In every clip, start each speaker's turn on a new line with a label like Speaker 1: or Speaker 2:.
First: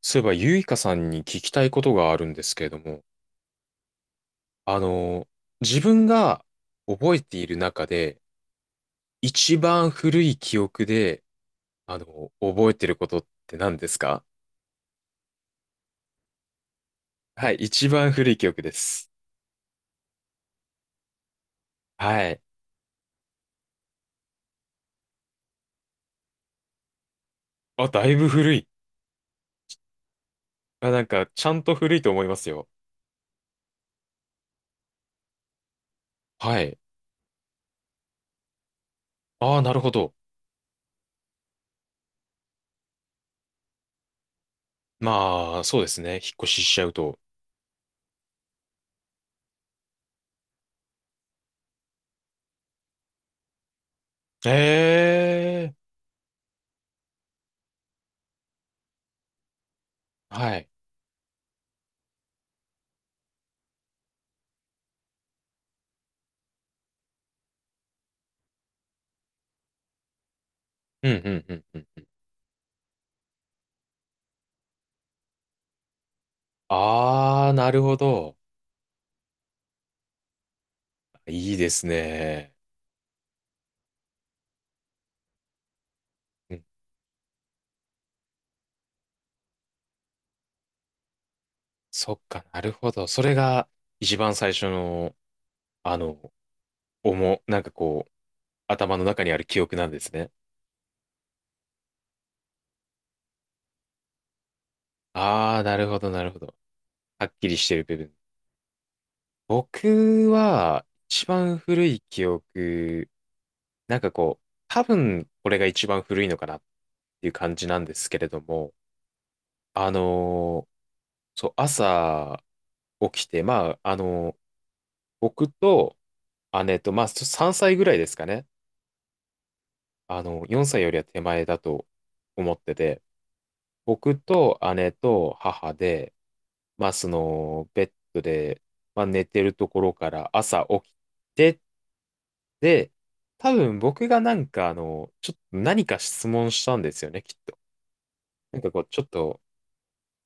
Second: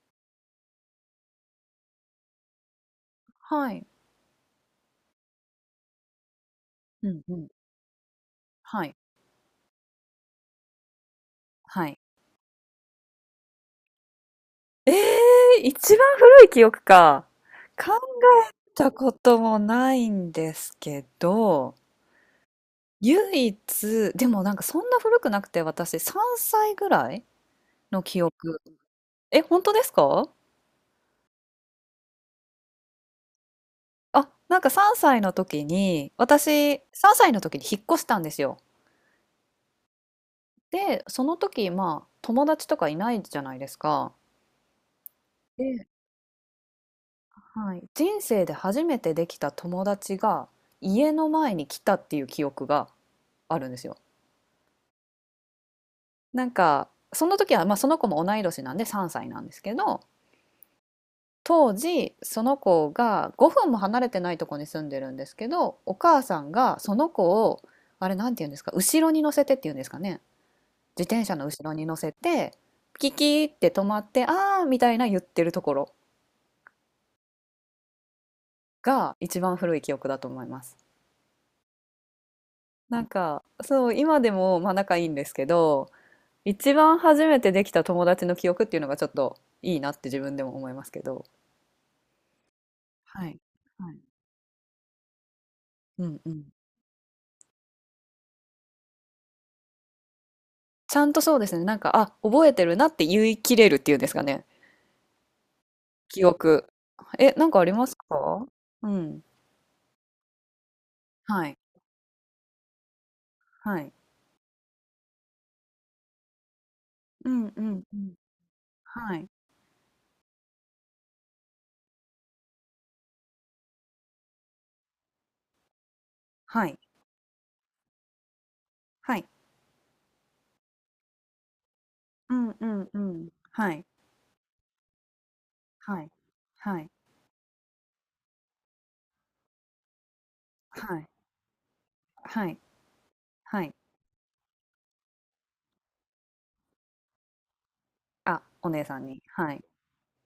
Speaker 1: そういえば、ゆいかさんに聞きたいことがあるんですけれども、
Speaker 2: はい。
Speaker 1: あの、自分が
Speaker 2: う
Speaker 1: 覚え
Speaker 2: んう
Speaker 1: てい
Speaker 2: ん。
Speaker 1: る中で、
Speaker 2: はい。
Speaker 1: 一番古い記憶で、
Speaker 2: はい。
Speaker 1: 覚えてることって何ですか？
Speaker 2: ええ、一番古い記憶か。
Speaker 1: はい、一
Speaker 2: 考
Speaker 1: 番古い記
Speaker 2: え
Speaker 1: 憶で
Speaker 2: た
Speaker 1: す。
Speaker 2: こともないんですけど、
Speaker 1: はい。
Speaker 2: 唯一、でもなんかそんな古くなくて、私3歳ぐらい
Speaker 1: あ、
Speaker 2: の
Speaker 1: だい
Speaker 2: 記
Speaker 1: ぶ古
Speaker 2: 憶。
Speaker 1: い。
Speaker 2: え、本当ですか？
Speaker 1: あ、なんか、ちゃんと古いと思いますよ。
Speaker 2: あ、なんか3歳の時に、
Speaker 1: はい。
Speaker 2: 私3歳の時に引っ越したんですよ。
Speaker 1: ああ、なるほど。
Speaker 2: で、その時、まあ、友達とかいないじゃないですか。
Speaker 1: まあ、そう
Speaker 2: で
Speaker 1: ですね。引っ越ししちゃうと。
Speaker 2: はい、人生で初めてできた友達が家の前に来たっていう記憶があるんですよ。
Speaker 1: ええ、
Speaker 2: なんかその時は、まあ、その子も同い年なんで3歳なんですけど、
Speaker 1: はい。
Speaker 2: 当時その子が5分も離れてないとこに住んでるんですけど、お母さんがその子を、あれなんて言うんですか、後ろに乗せてっていうんですかね、自
Speaker 1: うん、
Speaker 2: 転
Speaker 1: う
Speaker 2: 車
Speaker 1: ん、
Speaker 2: の
Speaker 1: う
Speaker 2: 後
Speaker 1: ん、
Speaker 2: ろに乗
Speaker 1: うん。
Speaker 2: せてキキーって止まってあーみたいな言ってるところ
Speaker 1: ああ、なるほど。
Speaker 2: が一番古い記憶だと思います。
Speaker 1: いいですね。
Speaker 2: なんかそう、今でもまあ仲いいんですけど、一番初めてできた友達の記憶っていうのがちょっといいなって自分でも思いますけど。
Speaker 1: そっか、なるほど。そ
Speaker 2: は
Speaker 1: れ
Speaker 2: い。
Speaker 1: が
Speaker 2: はい。
Speaker 1: 一番最初の、あ
Speaker 2: うんう
Speaker 1: の、
Speaker 2: ん。
Speaker 1: 思う、なんかこう、頭の中にある記憶なんですね。
Speaker 2: ちゃんとそうですね、なんか、あ、覚えてるなって言い切れるっていうんですかね、
Speaker 1: ああ、なるほど、な
Speaker 2: 記
Speaker 1: るほど。
Speaker 2: 憶。
Speaker 1: は
Speaker 2: え、
Speaker 1: っ
Speaker 2: な
Speaker 1: き
Speaker 2: ん
Speaker 1: り
Speaker 2: かあ
Speaker 1: し
Speaker 2: り
Speaker 1: てる
Speaker 2: ます
Speaker 1: 部分。
Speaker 2: か？うん。
Speaker 1: 僕は、一
Speaker 2: はい。
Speaker 1: 番古い記憶、
Speaker 2: はい。
Speaker 1: なんかこう、多分、これが一番古いのかなって
Speaker 2: う
Speaker 1: いう
Speaker 2: ん
Speaker 1: 感
Speaker 2: う
Speaker 1: じな
Speaker 2: ん
Speaker 1: んで
Speaker 2: う
Speaker 1: す
Speaker 2: ん。
Speaker 1: けれども、
Speaker 2: はい。
Speaker 1: あのーそう、朝起きて、まあ、僕と
Speaker 2: はい。
Speaker 1: 姉と、まあ、3歳ぐらいですかね。
Speaker 2: はい。
Speaker 1: 4歳よりは手前だと
Speaker 2: うん
Speaker 1: 思っ
Speaker 2: う
Speaker 1: て
Speaker 2: んう
Speaker 1: て、
Speaker 2: ん。はい。
Speaker 1: 僕と姉と母
Speaker 2: はい。
Speaker 1: で、
Speaker 2: は
Speaker 1: ま
Speaker 2: い。
Speaker 1: あ、その、ベッドで、まあ、寝てるところから朝起き
Speaker 2: はい。
Speaker 1: て、
Speaker 2: はい。
Speaker 1: で、多
Speaker 2: はい。
Speaker 1: 分僕がなんか、ちょっと何か質問したんですよね、きっと。
Speaker 2: あ、
Speaker 1: なん
Speaker 2: お
Speaker 1: かこ
Speaker 2: 姉
Speaker 1: う、
Speaker 2: さ
Speaker 1: ちょ
Speaker 2: ん
Speaker 1: っ
Speaker 2: に。
Speaker 1: と、
Speaker 2: はい。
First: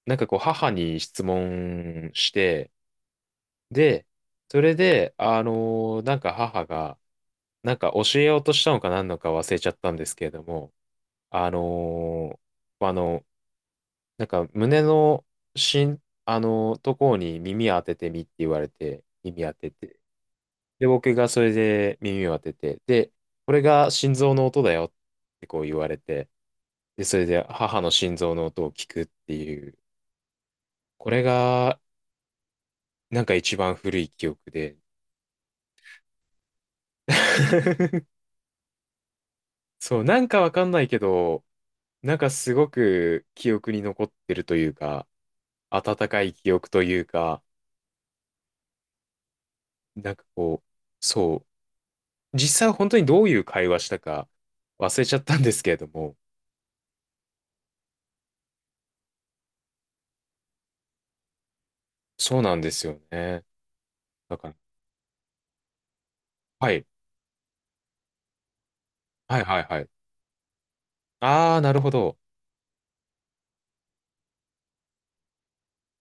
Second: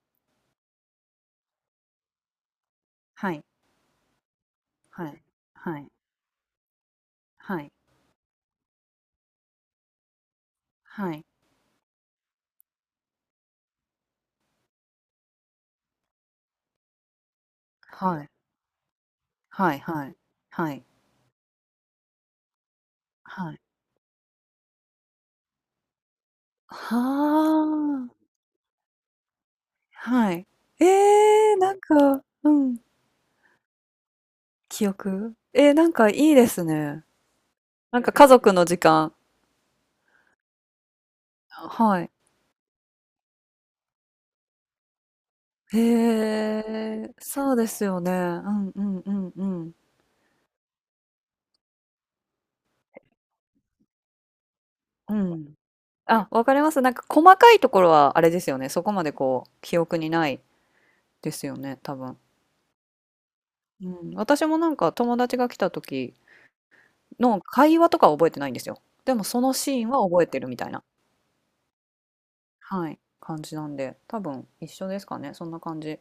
Speaker 1: なんかこう、母に質問して、
Speaker 2: はい。
Speaker 1: で、それ
Speaker 2: は
Speaker 1: で、
Speaker 2: い。はい。
Speaker 1: なんか母が、
Speaker 2: はい。
Speaker 1: なんか教えようとしたのか何のか忘れちゃったんですけれども、
Speaker 2: はい。
Speaker 1: あの、あの、なんか胸のしん、あの、ところに耳当ててみ
Speaker 2: は
Speaker 1: っ
Speaker 2: い。
Speaker 1: て言われて、耳当て
Speaker 2: はい
Speaker 1: て。
Speaker 2: はい。はい。
Speaker 1: で、僕がそれで耳を当てて、で、こ
Speaker 2: はい。
Speaker 1: れが心臓の音だよってこう言われて、
Speaker 2: は
Speaker 1: で、それで母の心
Speaker 2: あ。
Speaker 1: 臓の音を聞くっていう、
Speaker 2: はい。え
Speaker 1: これ
Speaker 2: え、なん
Speaker 1: が
Speaker 2: かうん、
Speaker 1: なんか一番古い記憶で。
Speaker 2: 記憶。えー、なんかいいですね。なんか 家族の時間。
Speaker 1: そう、なんかわかんないけど、
Speaker 2: はい。
Speaker 1: なんかすごく記憶に残ってるというか、温かい
Speaker 2: へ
Speaker 1: 記憶という
Speaker 2: え、
Speaker 1: か、
Speaker 2: そうですよね。うんうんうんうん。
Speaker 1: なんかこう、そう、実際本当にどういう会話したか忘れち
Speaker 2: う
Speaker 1: ゃったんで
Speaker 2: ん。
Speaker 1: すけれども、
Speaker 2: あ、わかります。なんか細かいところはあれですよね、そこまでこう記憶にないですよね、多分。
Speaker 1: そうなんですよね。
Speaker 2: うん、
Speaker 1: だ
Speaker 2: 私
Speaker 1: から、
Speaker 2: もなんか友達が来た時
Speaker 1: はい、
Speaker 2: の会話とかは覚えてないんですよ。でも
Speaker 1: は
Speaker 2: そ
Speaker 1: い
Speaker 2: の
Speaker 1: はいは
Speaker 2: シ
Speaker 1: い。
Speaker 2: ーンは覚えてるみたいな。
Speaker 1: ああ、なるほど。
Speaker 2: はい、感じなんで、多分一緒ですかね、そんな感じ。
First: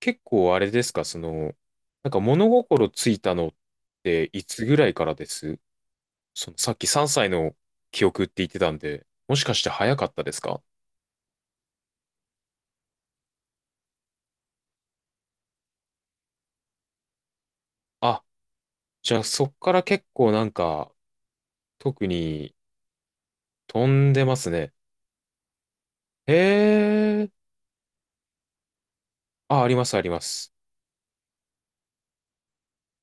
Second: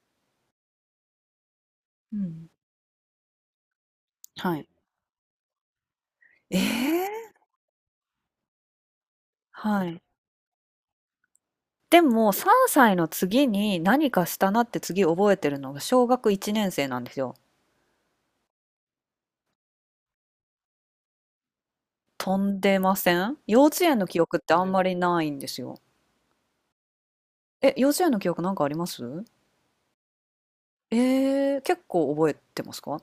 Speaker 1: 結構あれですか、その、なん
Speaker 2: う
Speaker 1: か物
Speaker 2: ん。
Speaker 1: 心ついたのってい
Speaker 2: は
Speaker 1: つ
Speaker 2: い。
Speaker 1: ぐらいからです？そ
Speaker 2: え
Speaker 1: のさっき
Speaker 2: え！
Speaker 1: 3歳の記憶って言ってたんで、もしかして
Speaker 2: は
Speaker 1: 早
Speaker 2: い。
Speaker 1: かったですか？
Speaker 2: でも、3歳の次に何かしたなって次覚えてるのが小学1年生なんですよ。
Speaker 1: あ、じゃあそっから結構なんか、特
Speaker 2: 飛
Speaker 1: に
Speaker 2: んでません？幼稚
Speaker 1: 飛
Speaker 2: 園の
Speaker 1: ん
Speaker 2: 記
Speaker 1: でま
Speaker 2: 憶っ
Speaker 1: す
Speaker 2: てあ
Speaker 1: ね。
Speaker 2: んまりないんですよ。
Speaker 1: へえ、
Speaker 2: え、幼稚園の記憶なんかあります？
Speaker 1: あ、ありますあります。
Speaker 2: えー、結構覚えてますか？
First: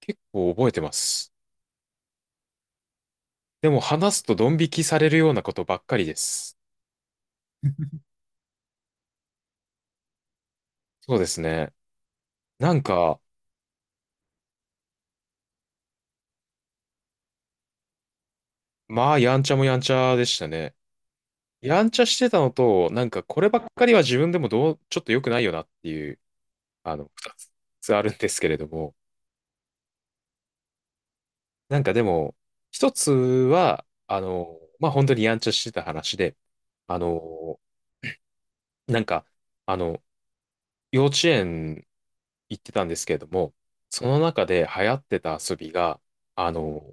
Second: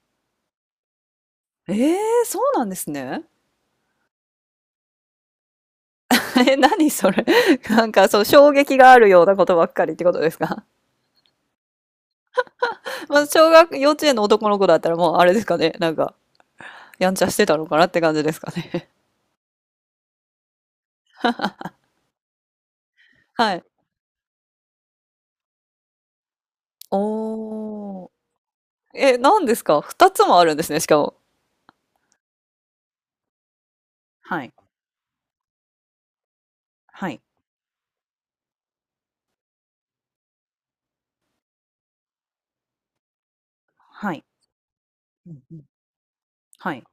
Speaker 1: 結構覚えてます。
Speaker 2: えー、そうなんですね。
Speaker 1: でも話すとドン引きされるようなことばっかりで
Speaker 2: え、
Speaker 1: す。
Speaker 2: 何それ。なんかそう、衝撃があるようなことばっかりってことですか？
Speaker 1: そうですね。なん か、
Speaker 2: まあ、小学幼稚園の男の子だったらもうあれですかね、なんかやんちゃしてたのかなって感じですかね。
Speaker 1: まあ、やんちゃもやんちゃでしたね。やんちゃしてたのと、なんか、これ
Speaker 2: は
Speaker 1: ばっ
Speaker 2: い。
Speaker 1: かりは自分でもどう、ちょっと良くないよなっていう、二つあ
Speaker 2: おー。
Speaker 1: るんですけれども、
Speaker 2: え、なんですか？ 2 つもあるんですね、しかも。
Speaker 1: なんかでも、一つは、
Speaker 2: はい。
Speaker 1: まあ、本当にやんちゃしてた話で、あ
Speaker 2: はい。
Speaker 1: の、なんか、あの、幼稚園行ってたんですけれども、そ
Speaker 2: は
Speaker 1: の
Speaker 2: い。
Speaker 1: 中で流行って
Speaker 2: う
Speaker 1: た
Speaker 2: んう
Speaker 1: 遊
Speaker 2: ん。
Speaker 1: びが、あ
Speaker 2: は
Speaker 1: の、
Speaker 2: い。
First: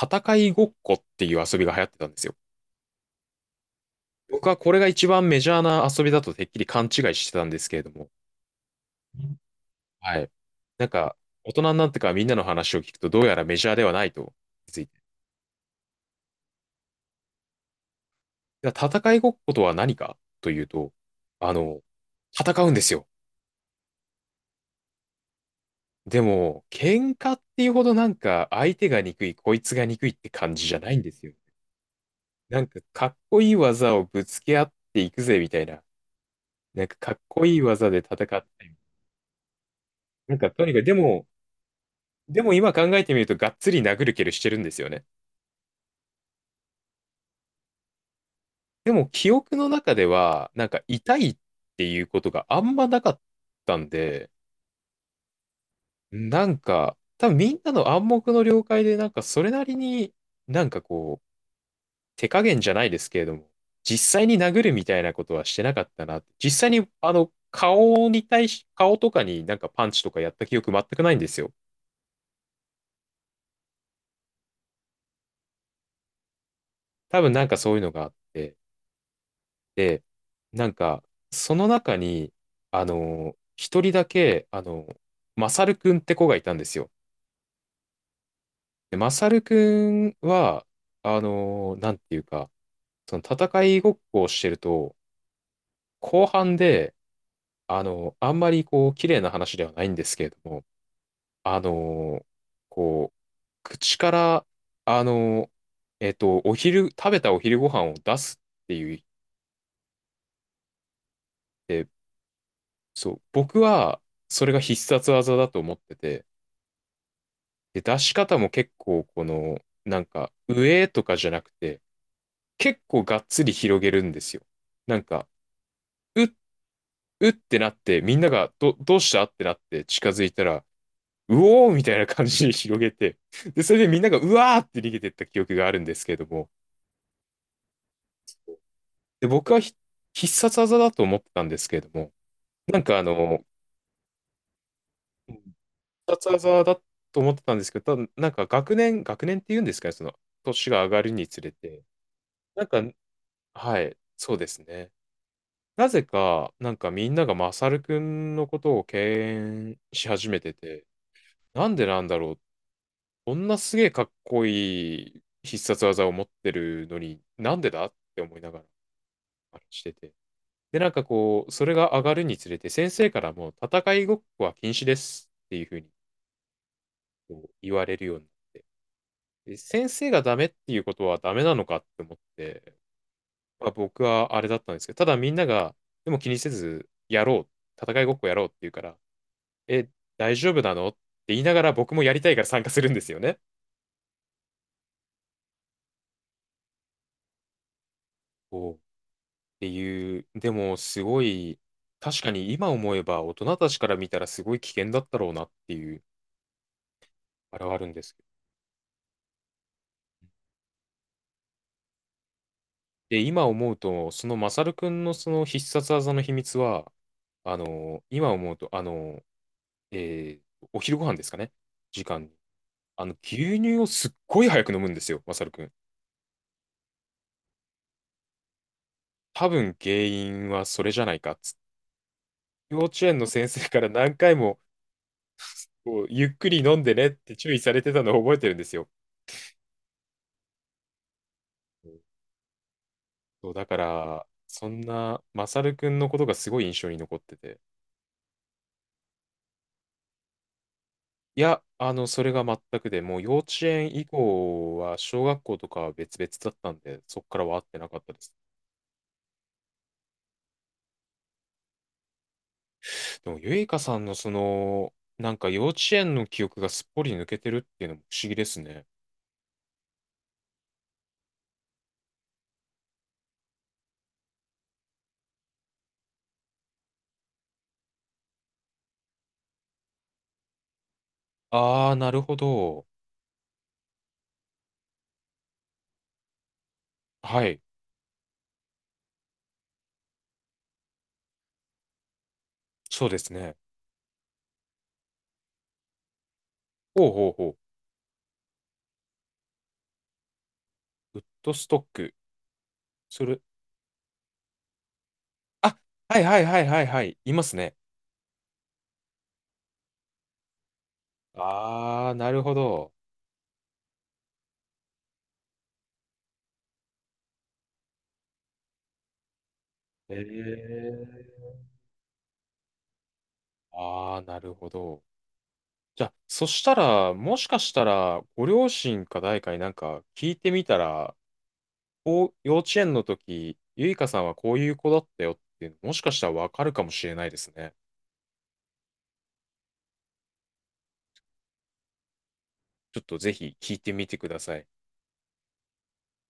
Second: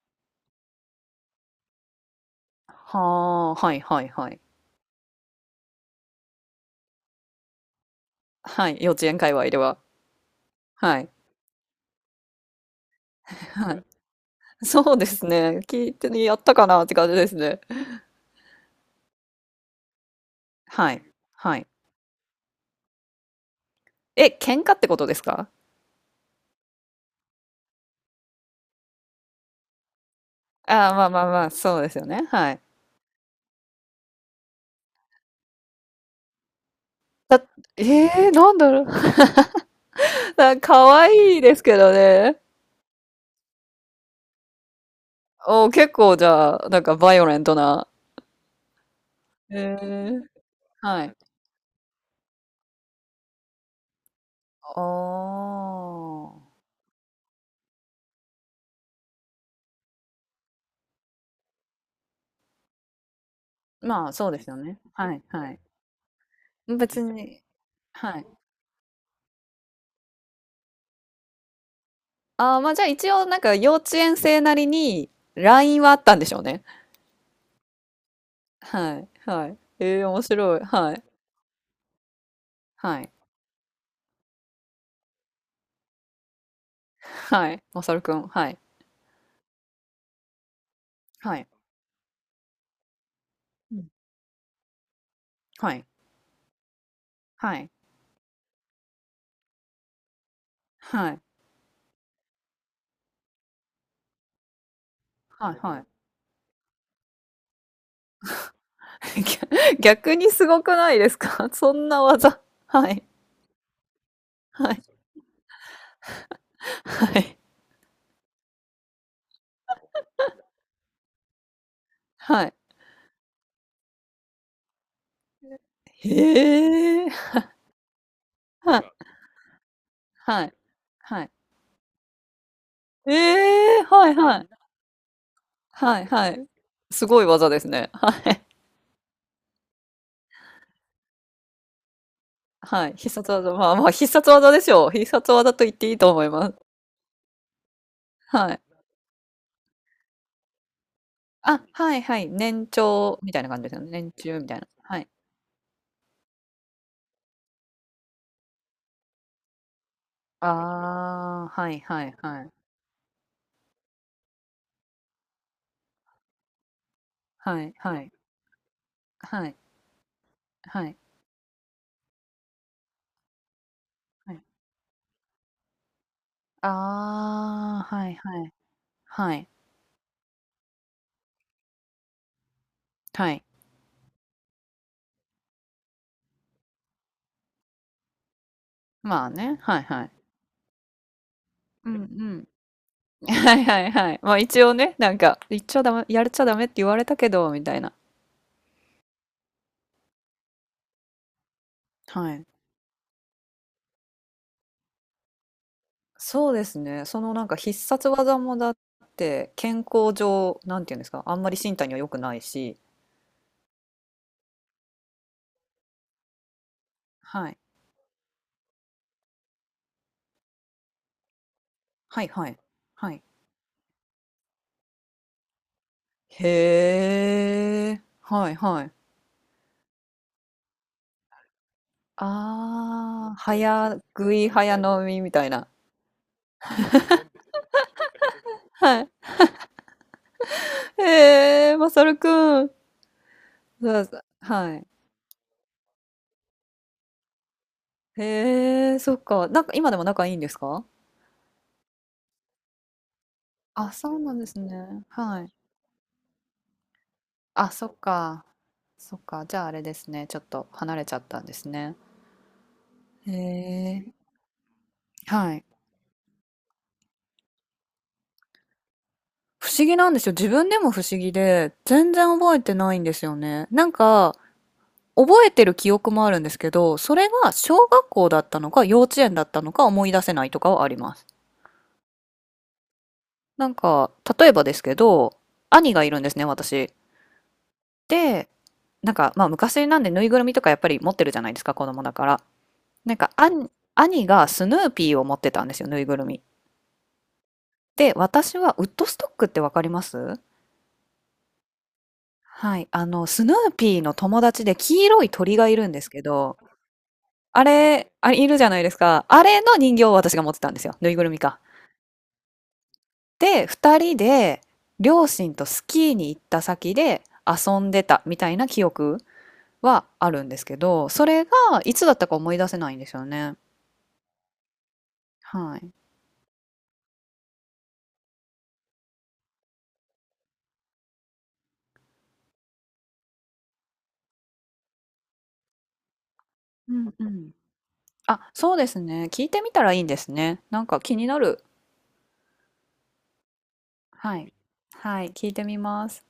Speaker 1: 戦いごっこっていう遊びが流行ってたんですよ。
Speaker 2: はあ、はいはいはい。
Speaker 1: 僕はこれが一番メジャーな遊びだとてっきり勘違いしてたんですけれども、
Speaker 2: はい、幼稚園界隈では。
Speaker 1: はい。なん
Speaker 2: はい。
Speaker 1: か、大人になってからみんなの話を聞くと、どうやら メジャ
Speaker 2: は
Speaker 1: ーで
Speaker 2: い。
Speaker 1: はないと 気づい
Speaker 2: そう
Speaker 1: て。
Speaker 2: ですね。聞いてね、やったかなって感じですね。
Speaker 1: じゃあ戦いごっことは何かというと、
Speaker 2: はい。
Speaker 1: あ
Speaker 2: はい。
Speaker 1: の、戦うんですよ。
Speaker 2: え、喧嘩ってことですか？
Speaker 1: でも、喧嘩っていうほどなんか、相手が憎い、こいつが憎いって感じじゃ
Speaker 2: あ
Speaker 1: な
Speaker 2: あ、
Speaker 1: いん
Speaker 2: まあ
Speaker 1: で
Speaker 2: ま
Speaker 1: す
Speaker 2: あ
Speaker 1: よ。
Speaker 2: まあ、そうですよね、はい。
Speaker 1: なんかかっこいい技をぶつけ合っていくぜみたいな。なんかかっ
Speaker 2: だ
Speaker 1: こいい技で
Speaker 2: え
Speaker 1: 戦
Speaker 2: え、
Speaker 1: っ
Speaker 2: なんだ
Speaker 1: て。
Speaker 2: ろう。
Speaker 1: な んか
Speaker 2: なん
Speaker 1: とにかく、で
Speaker 2: 可
Speaker 1: も、
Speaker 2: 愛いですけどね。
Speaker 1: 今考えてみるとがっつり殴る蹴るしてるんですよね。
Speaker 2: おお、結構じゃあ、なんかバイオレントな。
Speaker 1: でも記憶
Speaker 2: へ
Speaker 1: の中で
Speaker 2: え、
Speaker 1: は、なんか
Speaker 2: はい。
Speaker 1: 痛いっていうことがあんまなかったんで、
Speaker 2: あ
Speaker 1: なんか多分みんなの暗黙の了解でなんかそれなりになんか手加減じゃないですけれども、
Speaker 2: あ、ま
Speaker 1: 実
Speaker 2: あ、
Speaker 1: 際
Speaker 2: そう
Speaker 1: に
Speaker 2: ですよ
Speaker 1: 殴る
Speaker 2: ね。
Speaker 1: みたいな
Speaker 2: はい
Speaker 1: ことは
Speaker 2: は
Speaker 1: し
Speaker 2: い。
Speaker 1: てなかったな。実際に、
Speaker 2: 別にはい。
Speaker 1: 顔とかになんかパンチとかやった記憶全くないんですよ。
Speaker 2: ああ、ま、じゃあ、一応なんか幼稚園生なりに LINE はあったんでしょうね。
Speaker 1: 多分なんかそういうのがあって、
Speaker 2: はいはい。え
Speaker 1: で、
Speaker 2: え、面白い。
Speaker 1: なん
Speaker 2: は
Speaker 1: か、
Speaker 2: い。
Speaker 1: その中に、
Speaker 2: はい。
Speaker 1: 一人だけ、マサルくんって子がいたんですよ。
Speaker 2: はい。まさるくん、はい。
Speaker 1: で、マサルくんは、
Speaker 2: はい。
Speaker 1: なんていうか、その戦
Speaker 2: う
Speaker 1: い
Speaker 2: ん。
Speaker 1: ごっこをしてると、
Speaker 2: はい。
Speaker 1: 後半で、
Speaker 2: はい。
Speaker 1: あんまりこう、綺麗な話ではないんですけれども、
Speaker 2: はい。
Speaker 1: あのーこう、口から、あのー
Speaker 2: はいはい。
Speaker 1: 食べたお昼ご飯を出すっていう、
Speaker 2: 逆にすごくないですか？そ
Speaker 1: で、
Speaker 2: んな技。はい。
Speaker 1: そう、僕は、それが
Speaker 2: は
Speaker 1: 必
Speaker 2: い
Speaker 1: 殺技だと思ってて、
Speaker 2: はい。
Speaker 1: で、出し方も結構、この、なんか、上とかじゃなくて、
Speaker 2: はい。
Speaker 1: 結構がっつり広げるんですよ。なんか、
Speaker 2: へ
Speaker 1: うっ、
Speaker 2: え。
Speaker 1: うっ てなって、みんなが、
Speaker 2: はい
Speaker 1: どうしたってなって近づいた
Speaker 2: はい。
Speaker 1: ら、
Speaker 2: はい。
Speaker 1: うおーみたいな感じに広げ
Speaker 2: え
Speaker 1: て、で、それ
Speaker 2: え、
Speaker 1: でみんな
Speaker 2: はい
Speaker 1: が、
Speaker 2: は
Speaker 1: う
Speaker 2: はい。い。
Speaker 1: わーって逃げてった記憶があるんで
Speaker 2: は
Speaker 1: す
Speaker 2: い
Speaker 1: けれど
Speaker 2: はい。
Speaker 1: も、
Speaker 2: すごい技ですね。はい。
Speaker 1: で、僕は必殺技だと思ってたんですけれども、なん
Speaker 2: はい、
Speaker 1: か
Speaker 2: 必殺技、まあまあ、必殺技でしょう。必殺
Speaker 1: うん
Speaker 2: 技と言っていいと
Speaker 1: 必
Speaker 2: 思
Speaker 1: 殺
Speaker 2: います。
Speaker 1: 技だと思ってたんですけど、ただなんか
Speaker 2: はい。
Speaker 1: 学年、学年っていうんですかね、その、年が上がるにつれ
Speaker 2: あ、
Speaker 1: て、
Speaker 2: はいはい、
Speaker 1: なん
Speaker 2: 年
Speaker 1: か、
Speaker 2: 長みたいな感じですよ
Speaker 1: は
Speaker 2: ね。
Speaker 1: い、
Speaker 2: 年
Speaker 1: そう
Speaker 2: 中み
Speaker 1: で
Speaker 2: たい
Speaker 1: す
Speaker 2: な。
Speaker 1: ね。
Speaker 2: はい。
Speaker 1: なぜか、なんかみんながマサルくんのことを敬遠し始めてて、
Speaker 2: ああ、
Speaker 1: な
Speaker 2: は
Speaker 1: ん
Speaker 2: い
Speaker 1: でな
Speaker 2: は
Speaker 1: ん
Speaker 2: い
Speaker 1: だろう、
Speaker 2: はい。
Speaker 1: こんなすげえかっこいい必殺技を持ってるのに、なん
Speaker 2: は
Speaker 1: で
Speaker 2: い
Speaker 1: だっ
Speaker 2: はい。
Speaker 1: て思いながら、
Speaker 2: はい
Speaker 1: あれしてて。で、
Speaker 2: は
Speaker 1: なん
Speaker 2: い。
Speaker 1: かこう、それが上がるにつれて、先生からもう戦いごっ
Speaker 2: は
Speaker 1: こ
Speaker 2: い。
Speaker 1: は禁止ですっていうふうにこう言わ
Speaker 2: ああ、
Speaker 1: れる
Speaker 2: は
Speaker 1: よ
Speaker 2: い
Speaker 1: うになっ
Speaker 2: はい。
Speaker 1: て、
Speaker 2: はい。
Speaker 1: で先生がダメっていうことはダメなのかって思って、
Speaker 2: はい。
Speaker 1: まあ、僕はあれだったんですけど、ただみんなが、でも気にせず、やろう、戦いごっこやろうって言うから、
Speaker 2: まあね、はい
Speaker 1: え、
Speaker 2: はい。
Speaker 1: 大丈夫なのって言いながら
Speaker 2: う
Speaker 1: 僕
Speaker 2: んう
Speaker 1: もやりたいから
Speaker 2: ん。
Speaker 1: 参加するんですよ ね。
Speaker 2: はいはいはい。まあ、一応ね、なんか、言っちゃダメやっちゃダメって言われたけどみたいな。
Speaker 1: こうっていう、でもすごい、確か
Speaker 2: はい。
Speaker 1: に今思えば大人たちから見たらすごい危険だったろうなっていう、
Speaker 2: そうですね。そのなんか
Speaker 1: あれはあ
Speaker 2: 必
Speaker 1: るんで
Speaker 2: 殺
Speaker 1: すけど。
Speaker 2: 技もだって健康上、なんていうんですか、あんまり身体には良くないし、
Speaker 1: で、今思うと、そのマサルくんのその必殺技の秘密は、
Speaker 2: はい。
Speaker 1: 今思うと、えーお昼ご飯ですかね、時
Speaker 2: は
Speaker 1: 間
Speaker 2: い
Speaker 1: に。
Speaker 2: はい。はい。
Speaker 1: 牛乳をすっごい早く飲むんですよ、マサルくん。
Speaker 2: へえ。はいはい。
Speaker 1: 多分原因はそれじゃないかっつって。幼稚園の
Speaker 2: ああ、
Speaker 1: 先生から
Speaker 2: 早
Speaker 1: 何回
Speaker 2: 食い
Speaker 1: も
Speaker 2: 早飲みみたいな。
Speaker 1: こうゆっくり飲んでねって注意されてたのを覚えてるんですよ。
Speaker 2: はい。へえ、マサルくん。
Speaker 1: そう、だか
Speaker 2: だ
Speaker 1: ら、そ
Speaker 2: は
Speaker 1: ん
Speaker 2: い。
Speaker 1: なマサルくんのことがすごい印象に残ってて。
Speaker 2: へえ、そっか。なんか今でも仲いいんですか？
Speaker 1: いや、それが全くで、もう幼稚
Speaker 2: あ、
Speaker 1: 園以
Speaker 2: そうなんです
Speaker 1: 降は、
Speaker 2: ね。
Speaker 1: 小学
Speaker 2: はい。
Speaker 1: 校とかは別々だったんで、そっからは会っ
Speaker 2: あ、
Speaker 1: て
Speaker 2: そ
Speaker 1: なか
Speaker 2: っ
Speaker 1: ったです。
Speaker 2: か。そっか。じゃああれですね。ちょっと離れちゃったんですね。
Speaker 1: で
Speaker 2: へ
Speaker 1: も、ゆいかさん
Speaker 2: え。
Speaker 1: のその、なんか
Speaker 2: はい。
Speaker 1: 幼稚園の記憶がすっぽり抜けてるっていうのも不思議ですね。
Speaker 2: 不思議なんですよ。自分でも不思議で、全然覚えてないんですよね。なんか、覚えてる記憶もあるんですけど、それが小学校だったのか幼稚園だったのか思い出せないとかはあります。
Speaker 1: あー、なるほど。
Speaker 2: なんか、例えばですけど、兄がいるんですね、私。
Speaker 1: はい、
Speaker 2: で、なんか、まあ昔なんでぬいぐるみとかやっぱり持ってるじゃないですか、子供だから。
Speaker 1: そう
Speaker 2: なん
Speaker 1: です
Speaker 2: か、
Speaker 1: ね。
Speaker 2: 兄がスヌーピーを持ってたんですよ、ぬいぐるみ。
Speaker 1: ほうほうほ
Speaker 2: で、私はウッドストックってわかります？
Speaker 1: う。ウッドストック。
Speaker 2: はい、あ
Speaker 1: そ
Speaker 2: の、
Speaker 1: れ、
Speaker 2: スヌーピーの友達で黄色い鳥がい
Speaker 1: あ、
Speaker 2: るんです
Speaker 1: は
Speaker 2: け
Speaker 1: いはい
Speaker 2: ど、
Speaker 1: はいはいはい、います
Speaker 2: あ
Speaker 1: ね。
Speaker 2: れ、あれいるじゃないですか。あれの人形を私が持ってたんですよ。ぬいぐるみか。
Speaker 1: あー、なるほど。
Speaker 2: で、二人で両親とスキーに行った先で遊んでたみたいな記憶は
Speaker 1: え
Speaker 2: あるんですけど、それが
Speaker 1: ー。
Speaker 2: いつだったか思い出せないんですよね。
Speaker 1: あー、なるほど。
Speaker 2: はい。
Speaker 1: じゃあ、そしたら、もしかしたら、ご両親か誰かになんか聞いてみたら、こう、幼稚園の時、ゆいかさんはこういう子だったよっていうの、もしかしたらわかるかも
Speaker 2: う
Speaker 1: し
Speaker 2: ん
Speaker 1: れ
Speaker 2: う
Speaker 1: ないです
Speaker 2: ん。
Speaker 1: ね。
Speaker 2: あ、そうですね。聞いてみたらいいんですね。なんか気になる。
Speaker 1: ちょっとぜひ聞いてみてく
Speaker 2: は
Speaker 1: だ
Speaker 2: い。
Speaker 1: さい。
Speaker 2: はい、聞いてみます。